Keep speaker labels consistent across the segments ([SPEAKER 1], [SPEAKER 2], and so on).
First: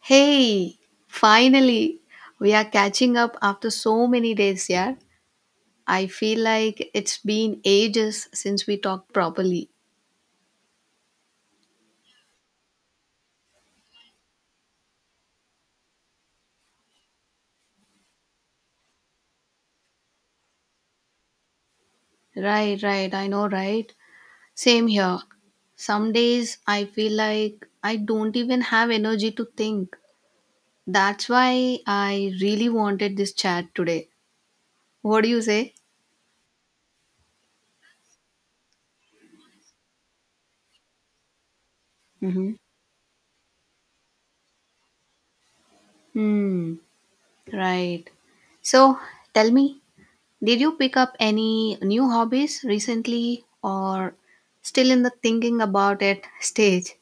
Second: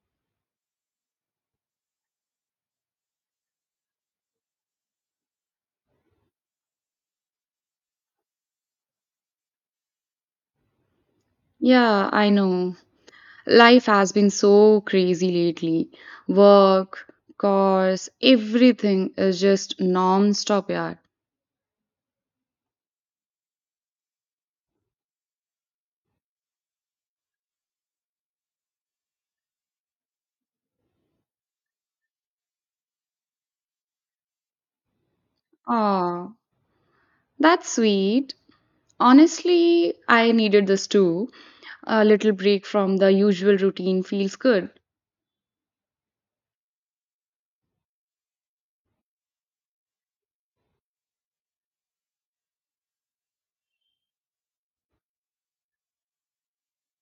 [SPEAKER 1] Hey, finally, we are catching up after so many days, yeah. I feel like it's been ages since we talked properly.
[SPEAKER 2] Yeah, I know. Life has been so crazy lately. Work, cars, everything is just non-stop, yeah.
[SPEAKER 1] Right, right, I know, right? Same here. Some days I feel like I don't even have energy to think. That's why I really wanted this chat today. What do you say?
[SPEAKER 2] Aw, that's sweet. Honestly, I needed this too. A little
[SPEAKER 1] Mm-hmm.
[SPEAKER 2] break from the usual routine feels good.
[SPEAKER 1] Hmm, right. So, tell me, did you pick up any new hobbies recently or still in the thinking about it stage?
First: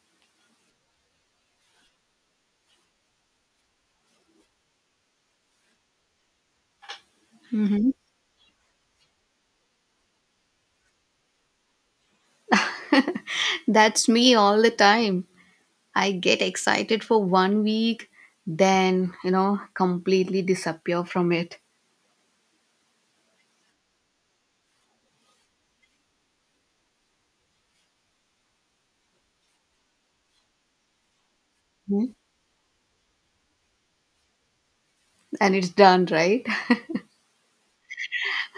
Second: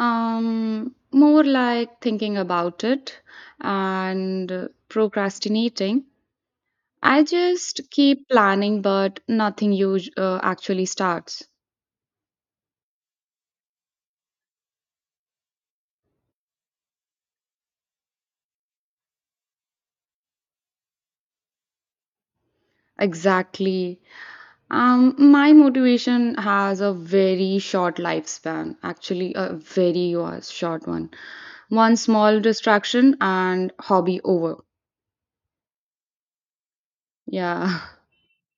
[SPEAKER 2] More like thinking about it and procrastinating. I just
[SPEAKER 1] hmm
[SPEAKER 2] keep planning, but nothing actually starts.
[SPEAKER 1] That's me all the time. I get excited for 1 week, then completely disappear from it.
[SPEAKER 2] Exactly. My motivation has a very short lifespan, actually, a very short one. One
[SPEAKER 1] Mhm.
[SPEAKER 2] small distraction and hobby over.
[SPEAKER 1] And it's done, right?
[SPEAKER 2] Yeah.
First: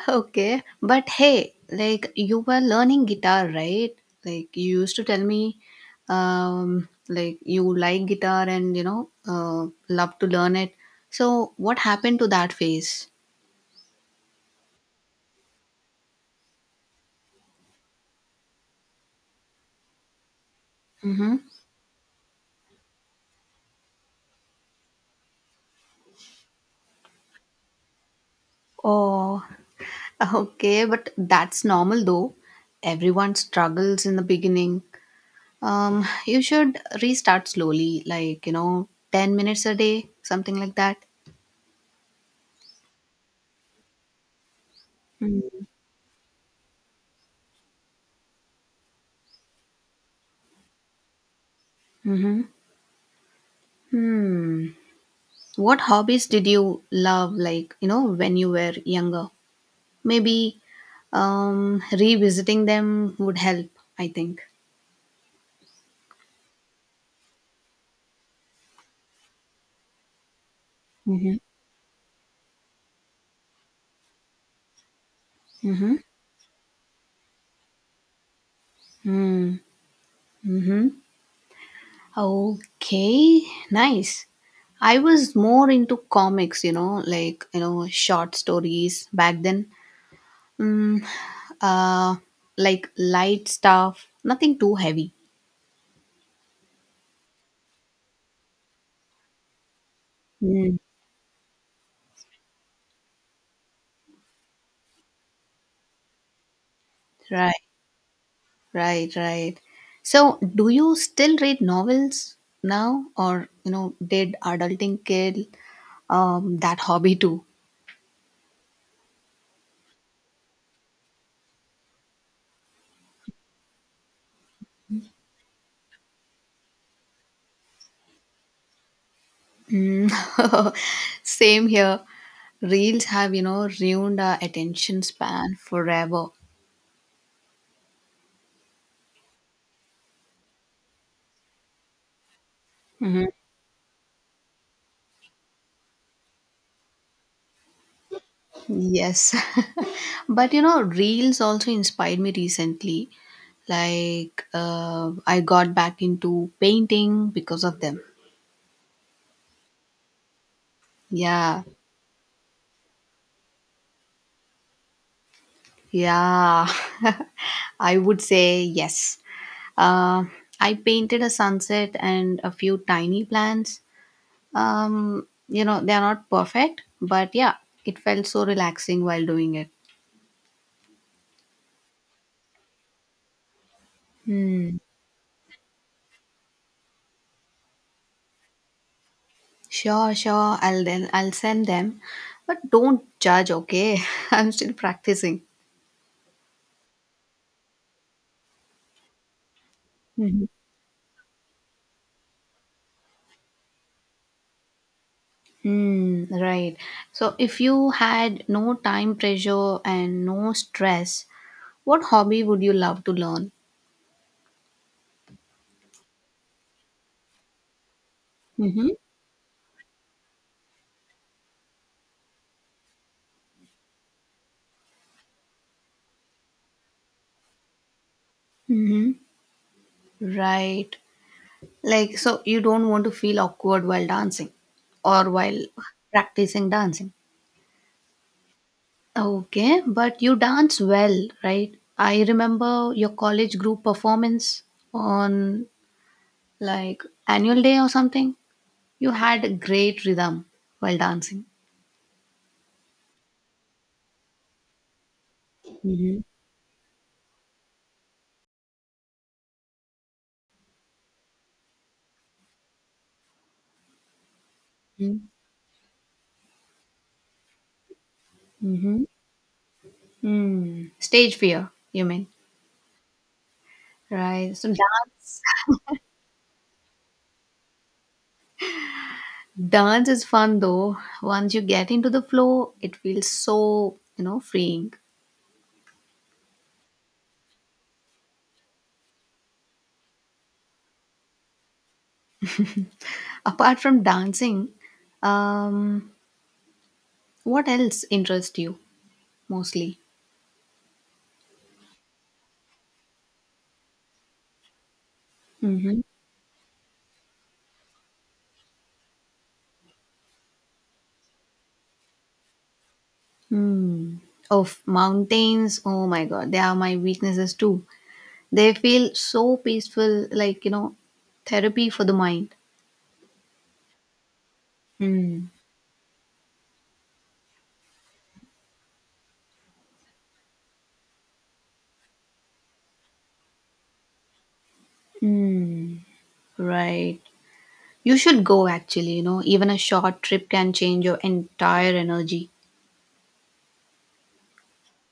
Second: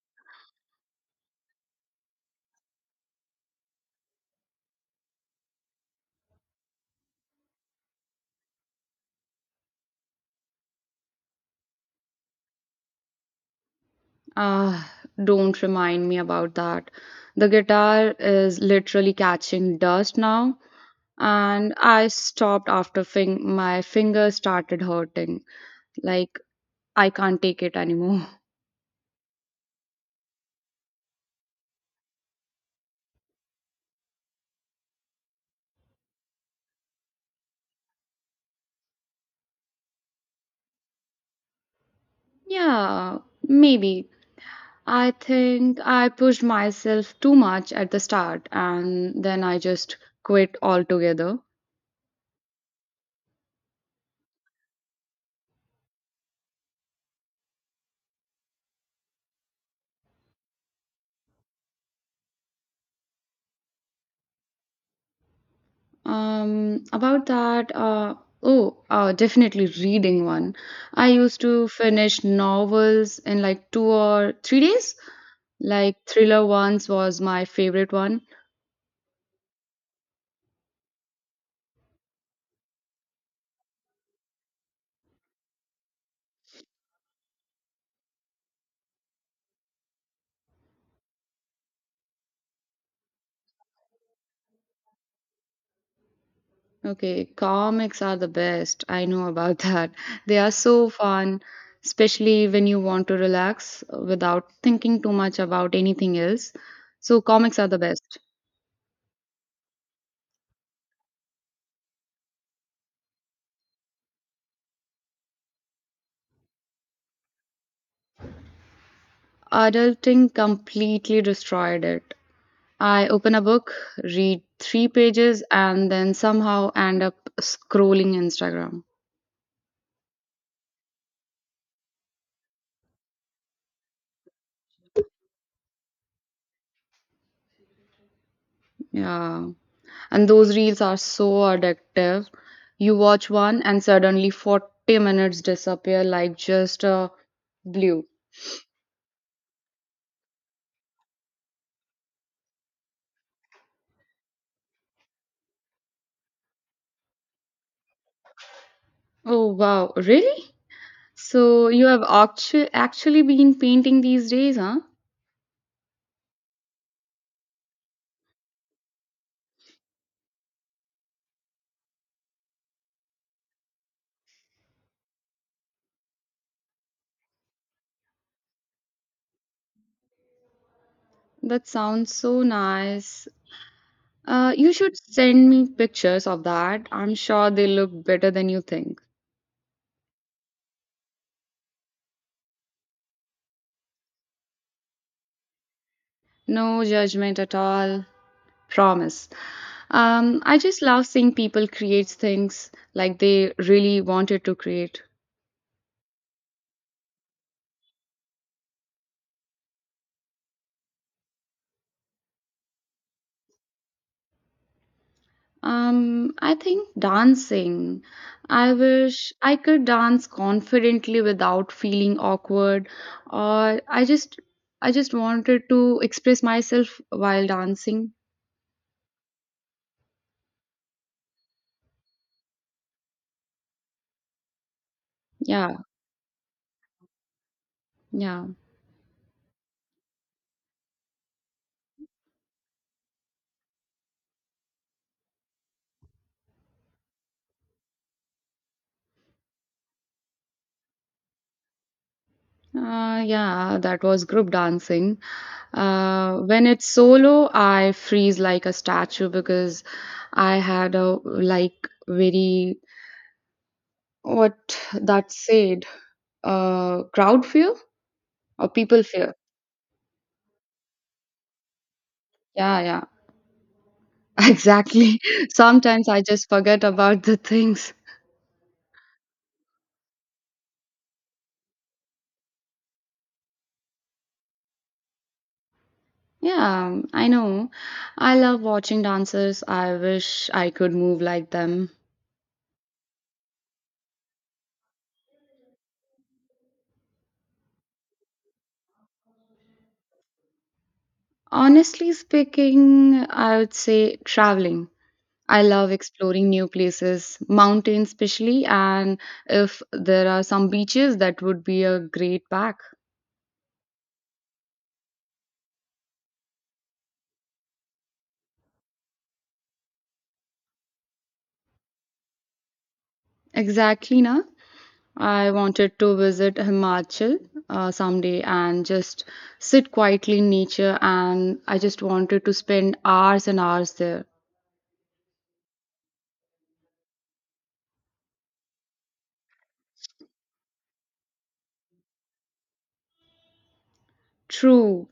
[SPEAKER 1] Okay, but hey, like you were learning guitar, right? Like you used to tell me, like you like guitar and love to learn it. So what happened to that phase?
[SPEAKER 2] Ah, don't remind me about that. The guitar is literally catching dust now,
[SPEAKER 1] Mm-hmm.
[SPEAKER 2] and I stopped after fing. My fingers started hurting. Like, I can't take it anymore.
[SPEAKER 1] Oh, okay, but that's normal though. Everyone struggles in the beginning. You should restart slowly, 10 minutes a day, something like that.
[SPEAKER 2] Yeah, maybe I think I pushed myself too much at the start and then I just quit altogether.
[SPEAKER 1] Mm-hmm. Hmm. What hobbies did you love, when you were younger? Maybe revisiting them would help, I think.
[SPEAKER 2] Um, about that, uh, oh, Definitely reading one. I
[SPEAKER 1] hmm
[SPEAKER 2] used to finish novels in like 2 or 3 days. Like
[SPEAKER 1] Mm-hmm.
[SPEAKER 2] Thriller ones was my favorite one.
[SPEAKER 1] Hmm. Mm-hmm. Okay, nice. I was more into comics, short stories back then. Mm, uh, like light stuff, nothing too heavy.
[SPEAKER 2] Okay, comics are the best. I know about that. They are
[SPEAKER 1] Mm,
[SPEAKER 2] so fun, especially when you want to relax without thinking too much about anything else. So,
[SPEAKER 1] right.
[SPEAKER 2] comics are the best.
[SPEAKER 1] Right, right. So, do you still read novels now, or did adulting kill, that hobby too?
[SPEAKER 2] Adulting completely destroyed it. I open a book, read three pages, and then somehow end up scrolling Instagram.
[SPEAKER 1] Mm. Same here. Reels have ruined our attention span forever.
[SPEAKER 2] Yeah. And those reels are so addictive. You
[SPEAKER 1] hmm
[SPEAKER 2] watch one, and suddenly 40 minutes disappear like just a blue.
[SPEAKER 1] Yes, but reels also inspired me recently. Like, I got back into painting because of them.
[SPEAKER 2] Oh wow, really?
[SPEAKER 1] Yeah.
[SPEAKER 2] So you have actually been painting these days, huh?
[SPEAKER 1] Yeah, I would say yes. Uh, I painted a sunset and a few tiny plants. They are not perfect, but yeah, it felt so relaxing while doing it.
[SPEAKER 2] That sounds so nice. You
[SPEAKER 1] Hmm.
[SPEAKER 2] should send me pictures of that. I'm sure they look better than you think.
[SPEAKER 1] Sure, sure. I'll send them, but don't judge. Okay, I'm still practicing.
[SPEAKER 2] No judgment at all, promise.
[SPEAKER 1] Mhm.
[SPEAKER 2] I just love seeing people create things like they really wanted to create.
[SPEAKER 1] Hmm. Right. So, if you had no time pressure and no stress, what hobby would you love to learn?
[SPEAKER 2] I think dancing. I
[SPEAKER 1] Mm-hmm.
[SPEAKER 2] wish I could dance confidently without feeling awkward, or I just wanted to express myself while dancing.
[SPEAKER 1] hmm Right. Like, so you don't want to feel awkward while dancing or while
[SPEAKER 2] Yeah,
[SPEAKER 1] practicing dancing.
[SPEAKER 2] yeah.
[SPEAKER 1] Okay, but you dance well, right? I remember your college group performance on like annual day or something. You had a great rhythm while dancing.
[SPEAKER 2] Yeah, that was group dancing.
[SPEAKER 1] Mm-hmm.
[SPEAKER 2] When it's solo, I freeze like a statue because I had a like very what that said, crowd fear or
[SPEAKER 1] Mm-hmm.
[SPEAKER 2] people fear.
[SPEAKER 1] Mm. Stage fear, you mean?
[SPEAKER 2] Yeah, yeah.
[SPEAKER 1] Right.
[SPEAKER 2] Exactly. Sometimes I just forget about the things.
[SPEAKER 1] Dance is fun though. Once you get into the flow, it feels so, freeing.
[SPEAKER 2] Yeah, I know. I love watching dancers. I wish I could move like them.
[SPEAKER 1] Apart from dancing, um, what else interests you mostly?
[SPEAKER 2] Honestly speaking, I would say traveling. I love
[SPEAKER 1] Mm-hmm.
[SPEAKER 2] exploring new places, mountains especially, and if there are some beaches, that would be a great pack.
[SPEAKER 1] Hmm. Of mountains, oh my god, they are my weaknesses too. They feel so peaceful, therapy for the mind.
[SPEAKER 2] Exactly, na?
[SPEAKER 1] Hmm.
[SPEAKER 2] I wanted to visit Himachal someday and just sit quietly in nature, and I just wanted to spend hours and hours there.
[SPEAKER 1] Right. You should go actually, even a short trip can change your entire energy.
[SPEAKER 2] True.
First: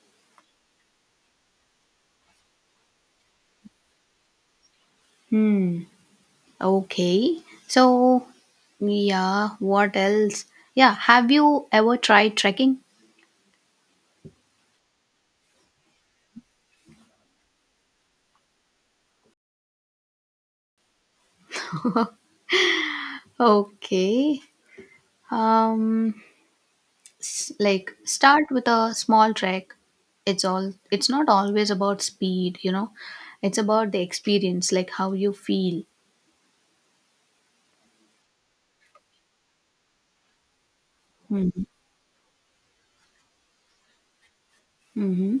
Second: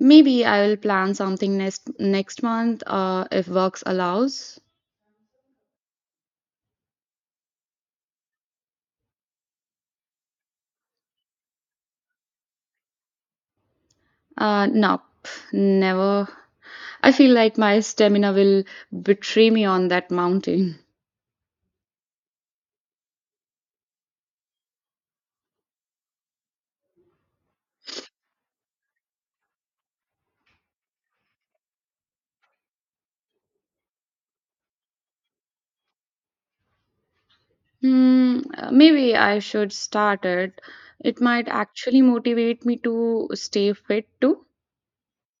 [SPEAKER 2] Maybe I will plan something next next month if works allows.
[SPEAKER 1] Hmm. Okay. So, yeah, what else? Yeah, have you ever tried trekking?
[SPEAKER 2] No, never. I feel like my stamina will betray me on that mountain.
[SPEAKER 1] Okay. um like start with a small trek, it's all it's not always about speed, it's about the experience, like how you feel.
[SPEAKER 2] Hmm, maybe I should start it. It might actually motivate me to stay fit too.
[SPEAKER 1] Mm-hmm.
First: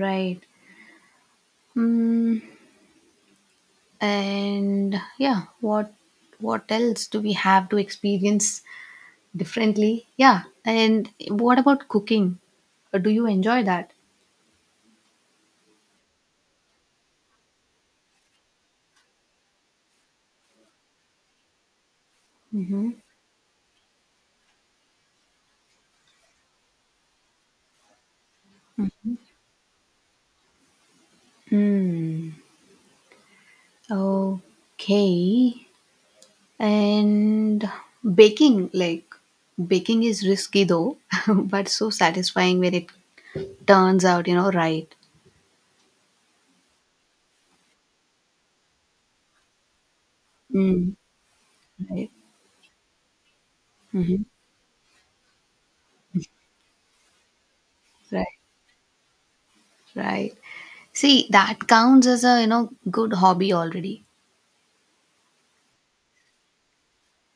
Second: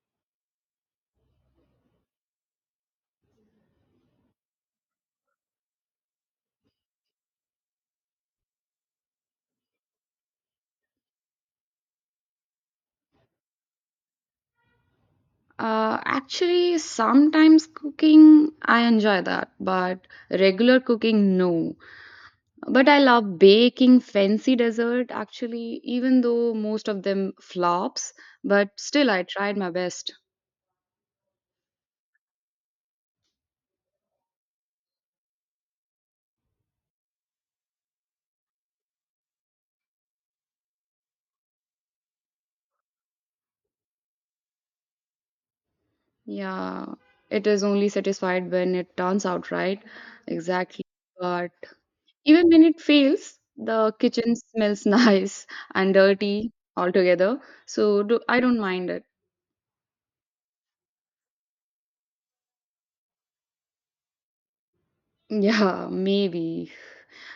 [SPEAKER 1] Right. mm, and yeah, what else do we have to experience differently, yeah, and what about cooking? Do you enjoy that?
[SPEAKER 2] Actually, sometimes cooking, I enjoy that, but regular cooking, no. But I
[SPEAKER 1] hmm
[SPEAKER 2] love baking fancy dessert, actually, even though most of them flops, but still I tried my best.
[SPEAKER 1] Hmm. Okay. And baking, like baking is risky though, but so satisfying when it turns out, right.
[SPEAKER 2] Yeah, it is only satisfied when it turns out right. Exactly.
[SPEAKER 1] Mm,
[SPEAKER 2] But
[SPEAKER 1] right.
[SPEAKER 2] even when it fails, the
[SPEAKER 1] hmm
[SPEAKER 2] kitchen smells nice and dirty altogether, so do,
[SPEAKER 1] Right.
[SPEAKER 2] I don't mind it.
[SPEAKER 1] Right. See, that counts as a, good hobby already.
[SPEAKER 2] Yeah, maybe.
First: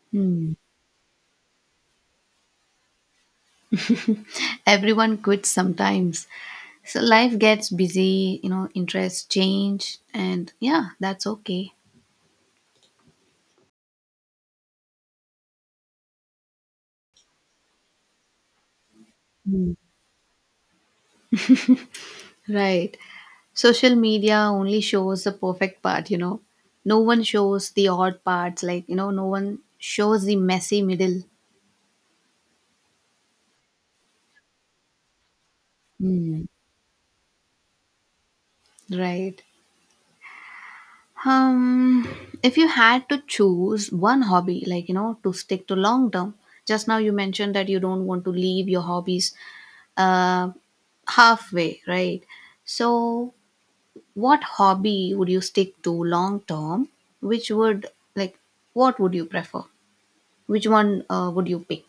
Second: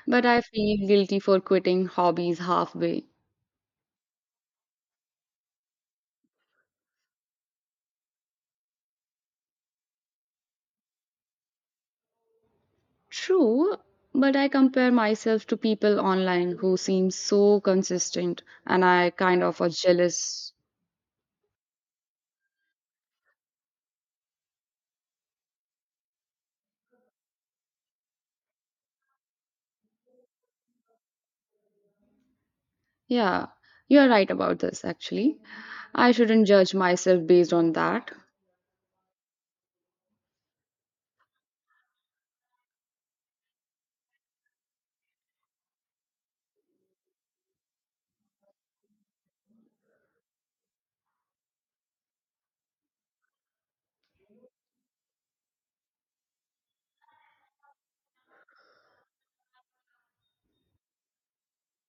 [SPEAKER 2] But I
[SPEAKER 1] Hmm.
[SPEAKER 2] feel guilty for quitting hobbies halfway.
[SPEAKER 1] Everyone quits sometimes. So life gets busy, interests change and yeah, that's okay.
[SPEAKER 2] True, but I compare myself to people online who seem so consistent and I kind of are jealous.
[SPEAKER 1] Right. Social media only shows the perfect part, No one shows the odd parts, no one shows the messy middle.
[SPEAKER 2] Yeah, you're right about this actually. I
[SPEAKER 1] Hmm.
[SPEAKER 2] shouldn't judge myself based on that.
[SPEAKER 1] Right? Um, if you had to choose one hobby, to stick to long term, just now you mentioned that you don't want to leave your hobbies, uh, halfway, right? So, what hobby would you stick to long term? Which would, like, what would you prefer? Which one would you pick?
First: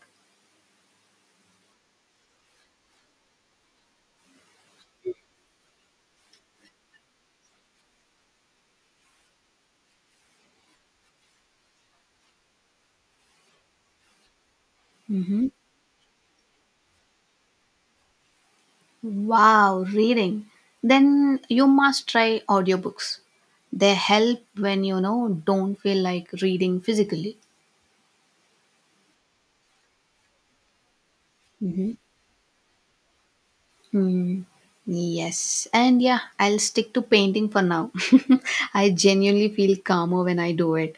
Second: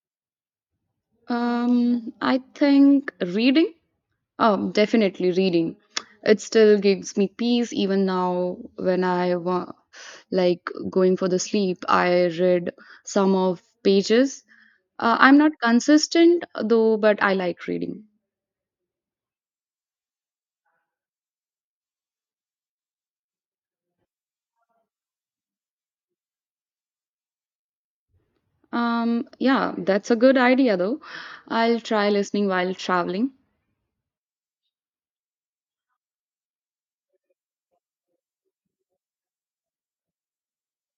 [SPEAKER 2] I think reading. Oh, definitely reading. It still gives me peace even now when I like going for the sleep. I read some of pages. I'm
[SPEAKER 1] Mm-hmm.
[SPEAKER 2] not consistent though, but I like reading.
[SPEAKER 1] Wow, reading. Then you must try audiobooks. They help when don't feel like reading physically.
[SPEAKER 2] Yeah, that's a good idea though. I'll
[SPEAKER 1] hmm
[SPEAKER 2] try listening while traveling.
[SPEAKER 1] Hmm. Yes. And yeah, I'll stick to painting for now. I genuinely feel calmer when I do it.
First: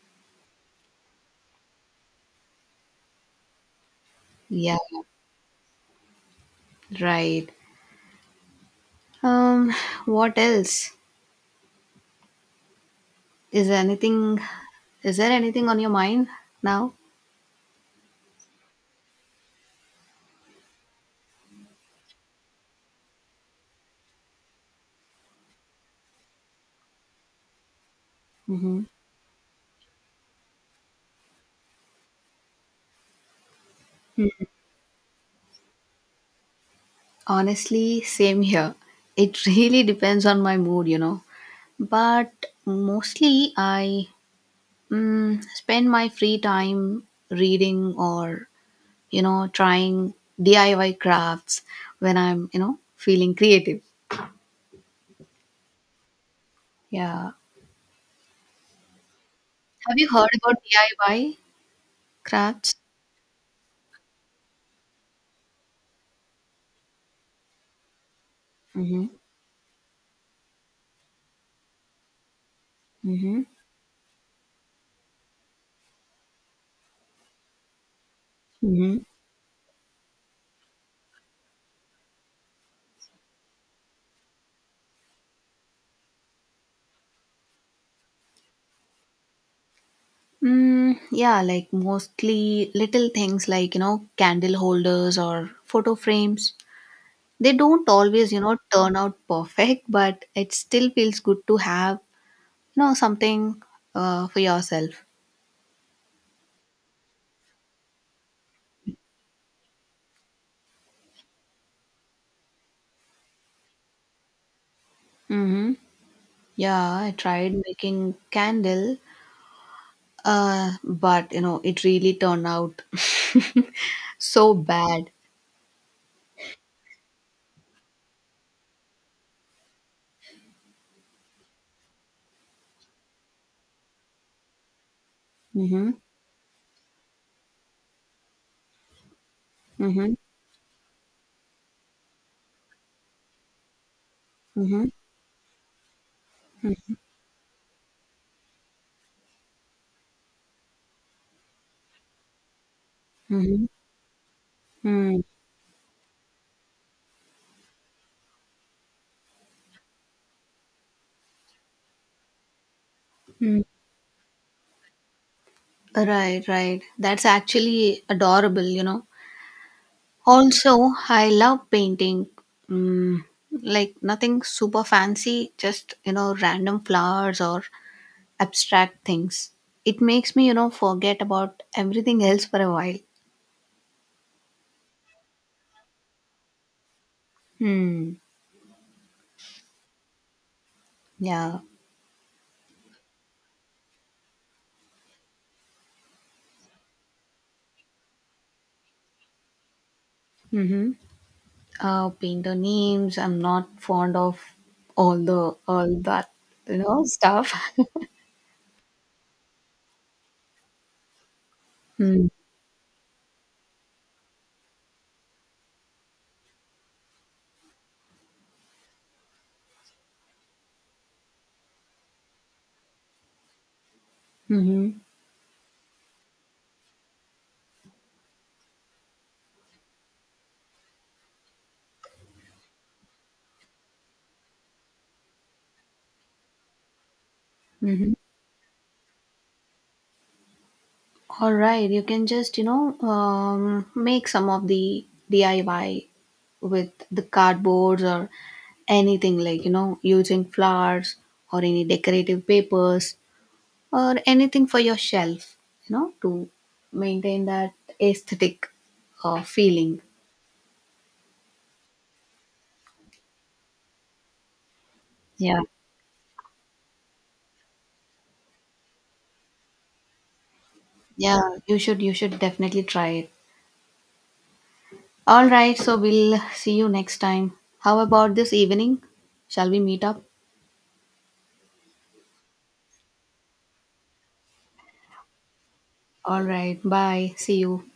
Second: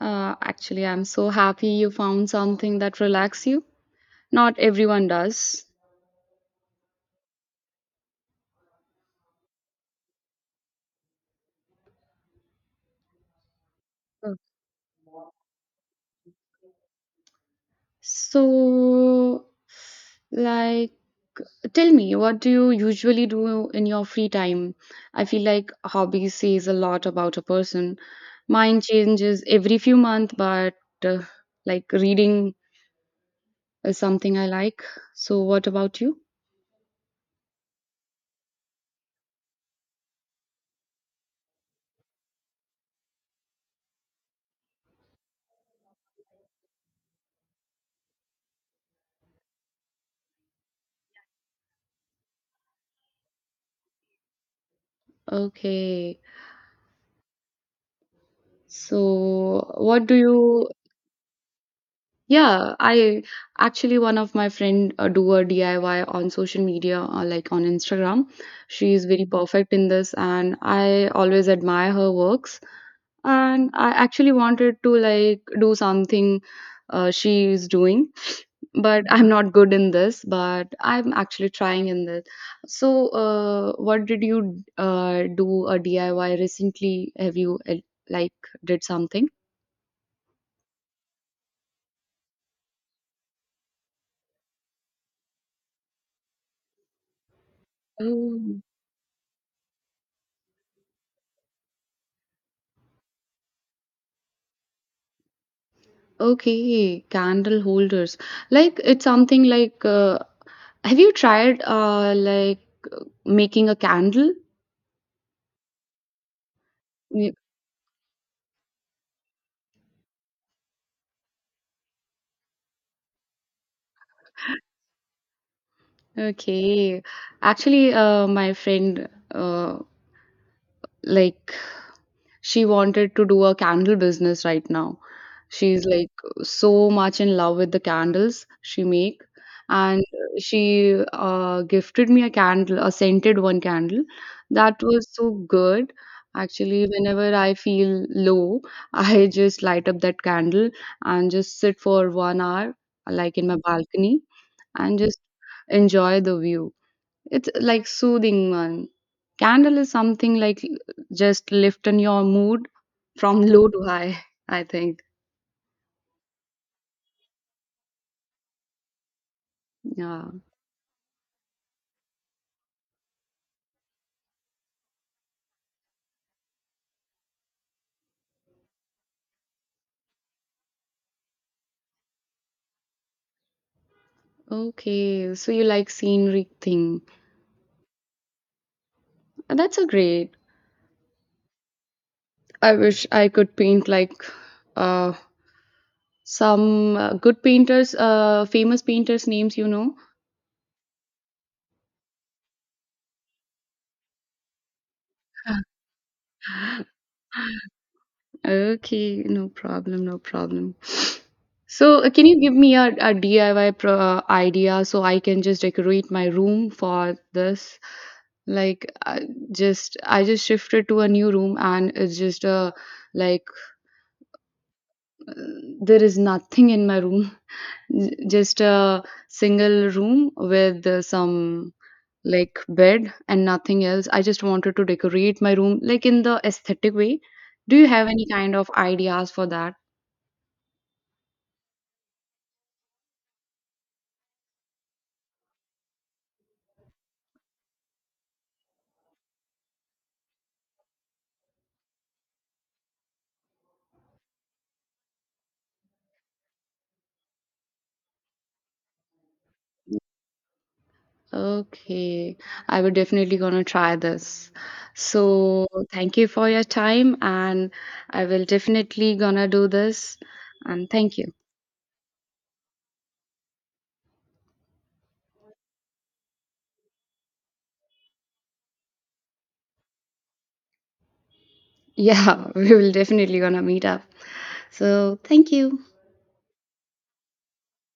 [SPEAKER 2] Actually, I'm so happy you found something that relaxes you. Not
[SPEAKER 1] Yeah,
[SPEAKER 2] everyone does.
[SPEAKER 1] right. Um, what else? Is there
[SPEAKER 2] Uh,
[SPEAKER 1] anything is there anything on your mind now?
[SPEAKER 2] So, like, Tell me, what do you usually do in your free time? I feel like hobby says a lot about a person. Mine
[SPEAKER 1] hmm
[SPEAKER 2] changes every few months, but uh, like reading is something I like. So, what about you?
[SPEAKER 1] Honestly, same here. It really depends on my mood, But mostly I, spend my free time reading or trying DIY crafts when I'm feeling creative.
[SPEAKER 2] Okay.
[SPEAKER 1] Yeah,
[SPEAKER 2] So,
[SPEAKER 1] have
[SPEAKER 2] what
[SPEAKER 1] you
[SPEAKER 2] do
[SPEAKER 1] heard about
[SPEAKER 2] you?
[SPEAKER 1] DIY
[SPEAKER 2] Yeah,
[SPEAKER 1] crafts?
[SPEAKER 2] I actually one of my friend do a DIY on social media, like on Instagram. She is
[SPEAKER 1] Mm-hmm.
[SPEAKER 2] very perfect in this, and I always admire her works.
[SPEAKER 1] Mm-hmm.
[SPEAKER 2] And I actually wanted to like do something she is doing
[SPEAKER 1] Mm-hmm.
[SPEAKER 2] but I'm not good in this but I'm actually trying in this so what did you do a diy recently have you like did something.
[SPEAKER 1] Mm, yeah, like mostly little things like, candle holders or photo frames. They don't always,
[SPEAKER 2] Oh,
[SPEAKER 1] turn out perfect, but it still feels good to have. No, something for yourself.
[SPEAKER 2] okay. Candle holders. Like it's something like have you tried making a candle?
[SPEAKER 1] Mm-hmm. Yeah, I
[SPEAKER 2] Ye-
[SPEAKER 1] tried making candle, but it really turned out so bad.
[SPEAKER 2] Okay. Actually, my friend like she wanted to do a candle business right now. She's
[SPEAKER 1] Mm-hmm.
[SPEAKER 2] like so much in love with the candles she make, and
[SPEAKER 1] Mm-hmm.
[SPEAKER 2] she gifted me a candle, a scented one candle. That
[SPEAKER 1] Mm-hmm.
[SPEAKER 2] was so good. Actually, whenever I feel low, I just light up that candle and just sit for 1 hour, like in my
[SPEAKER 1] Mm-hmm.
[SPEAKER 2] balcony, and
[SPEAKER 1] Mm-hmm.
[SPEAKER 2] just enjoy the view. It's like soothing one. Candle is something like just lifting your mood from
[SPEAKER 1] Mm.
[SPEAKER 2] low to high, I think.
[SPEAKER 1] Right, right. That's actually adorable,
[SPEAKER 2] Yeah.
[SPEAKER 1] Also, I love painting. Mm, like nothing super fancy, just random flowers or abstract things. It makes me, forget about everything else for a while.
[SPEAKER 2] Okay, so you like scenery thing.
[SPEAKER 1] Hmm.
[SPEAKER 2] That's a great.
[SPEAKER 1] Yeah.
[SPEAKER 2] I wish I could paint like uh some good painters, famous painters names, you know.
[SPEAKER 1] Mm-hmm. Painter names. I'm not fond of all that stuff.
[SPEAKER 2] Okay, no problem, no problem. So, can
[SPEAKER 1] Hmm.
[SPEAKER 2] you give me a, DIY pro idea so I can just decorate my room for this? Like, I just shifted to a new room and it's just like
[SPEAKER 1] Mm-hmm.
[SPEAKER 2] uh, there is nothing in my room. Just a single room with some like bed and nothing else. I just wanted to decorate my room like in the aesthetic way. Do you have
[SPEAKER 1] Mm-hmm.
[SPEAKER 2] any kind of ideas for that?
[SPEAKER 1] All right. You can just make some of the DIY with the cardboards or anything like using flowers or any decorative papers or anything for your shelf, to maintain that aesthetic feeling.
[SPEAKER 2] Okay, I would definitely gonna try this.
[SPEAKER 1] Yeah,
[SPEAKER 2] So thank you for your time, and I will definitely gonna do this. And thank you.
[SPEAKER 1] yeah, you should definitely try it. All right, so we'll see you next time. How about this evening? Shall we meet up?
[SPEAKER 2] Yeah, we will definitely gonna meet up. So thank you.
[SPEAKER 1] All right, bye. See you.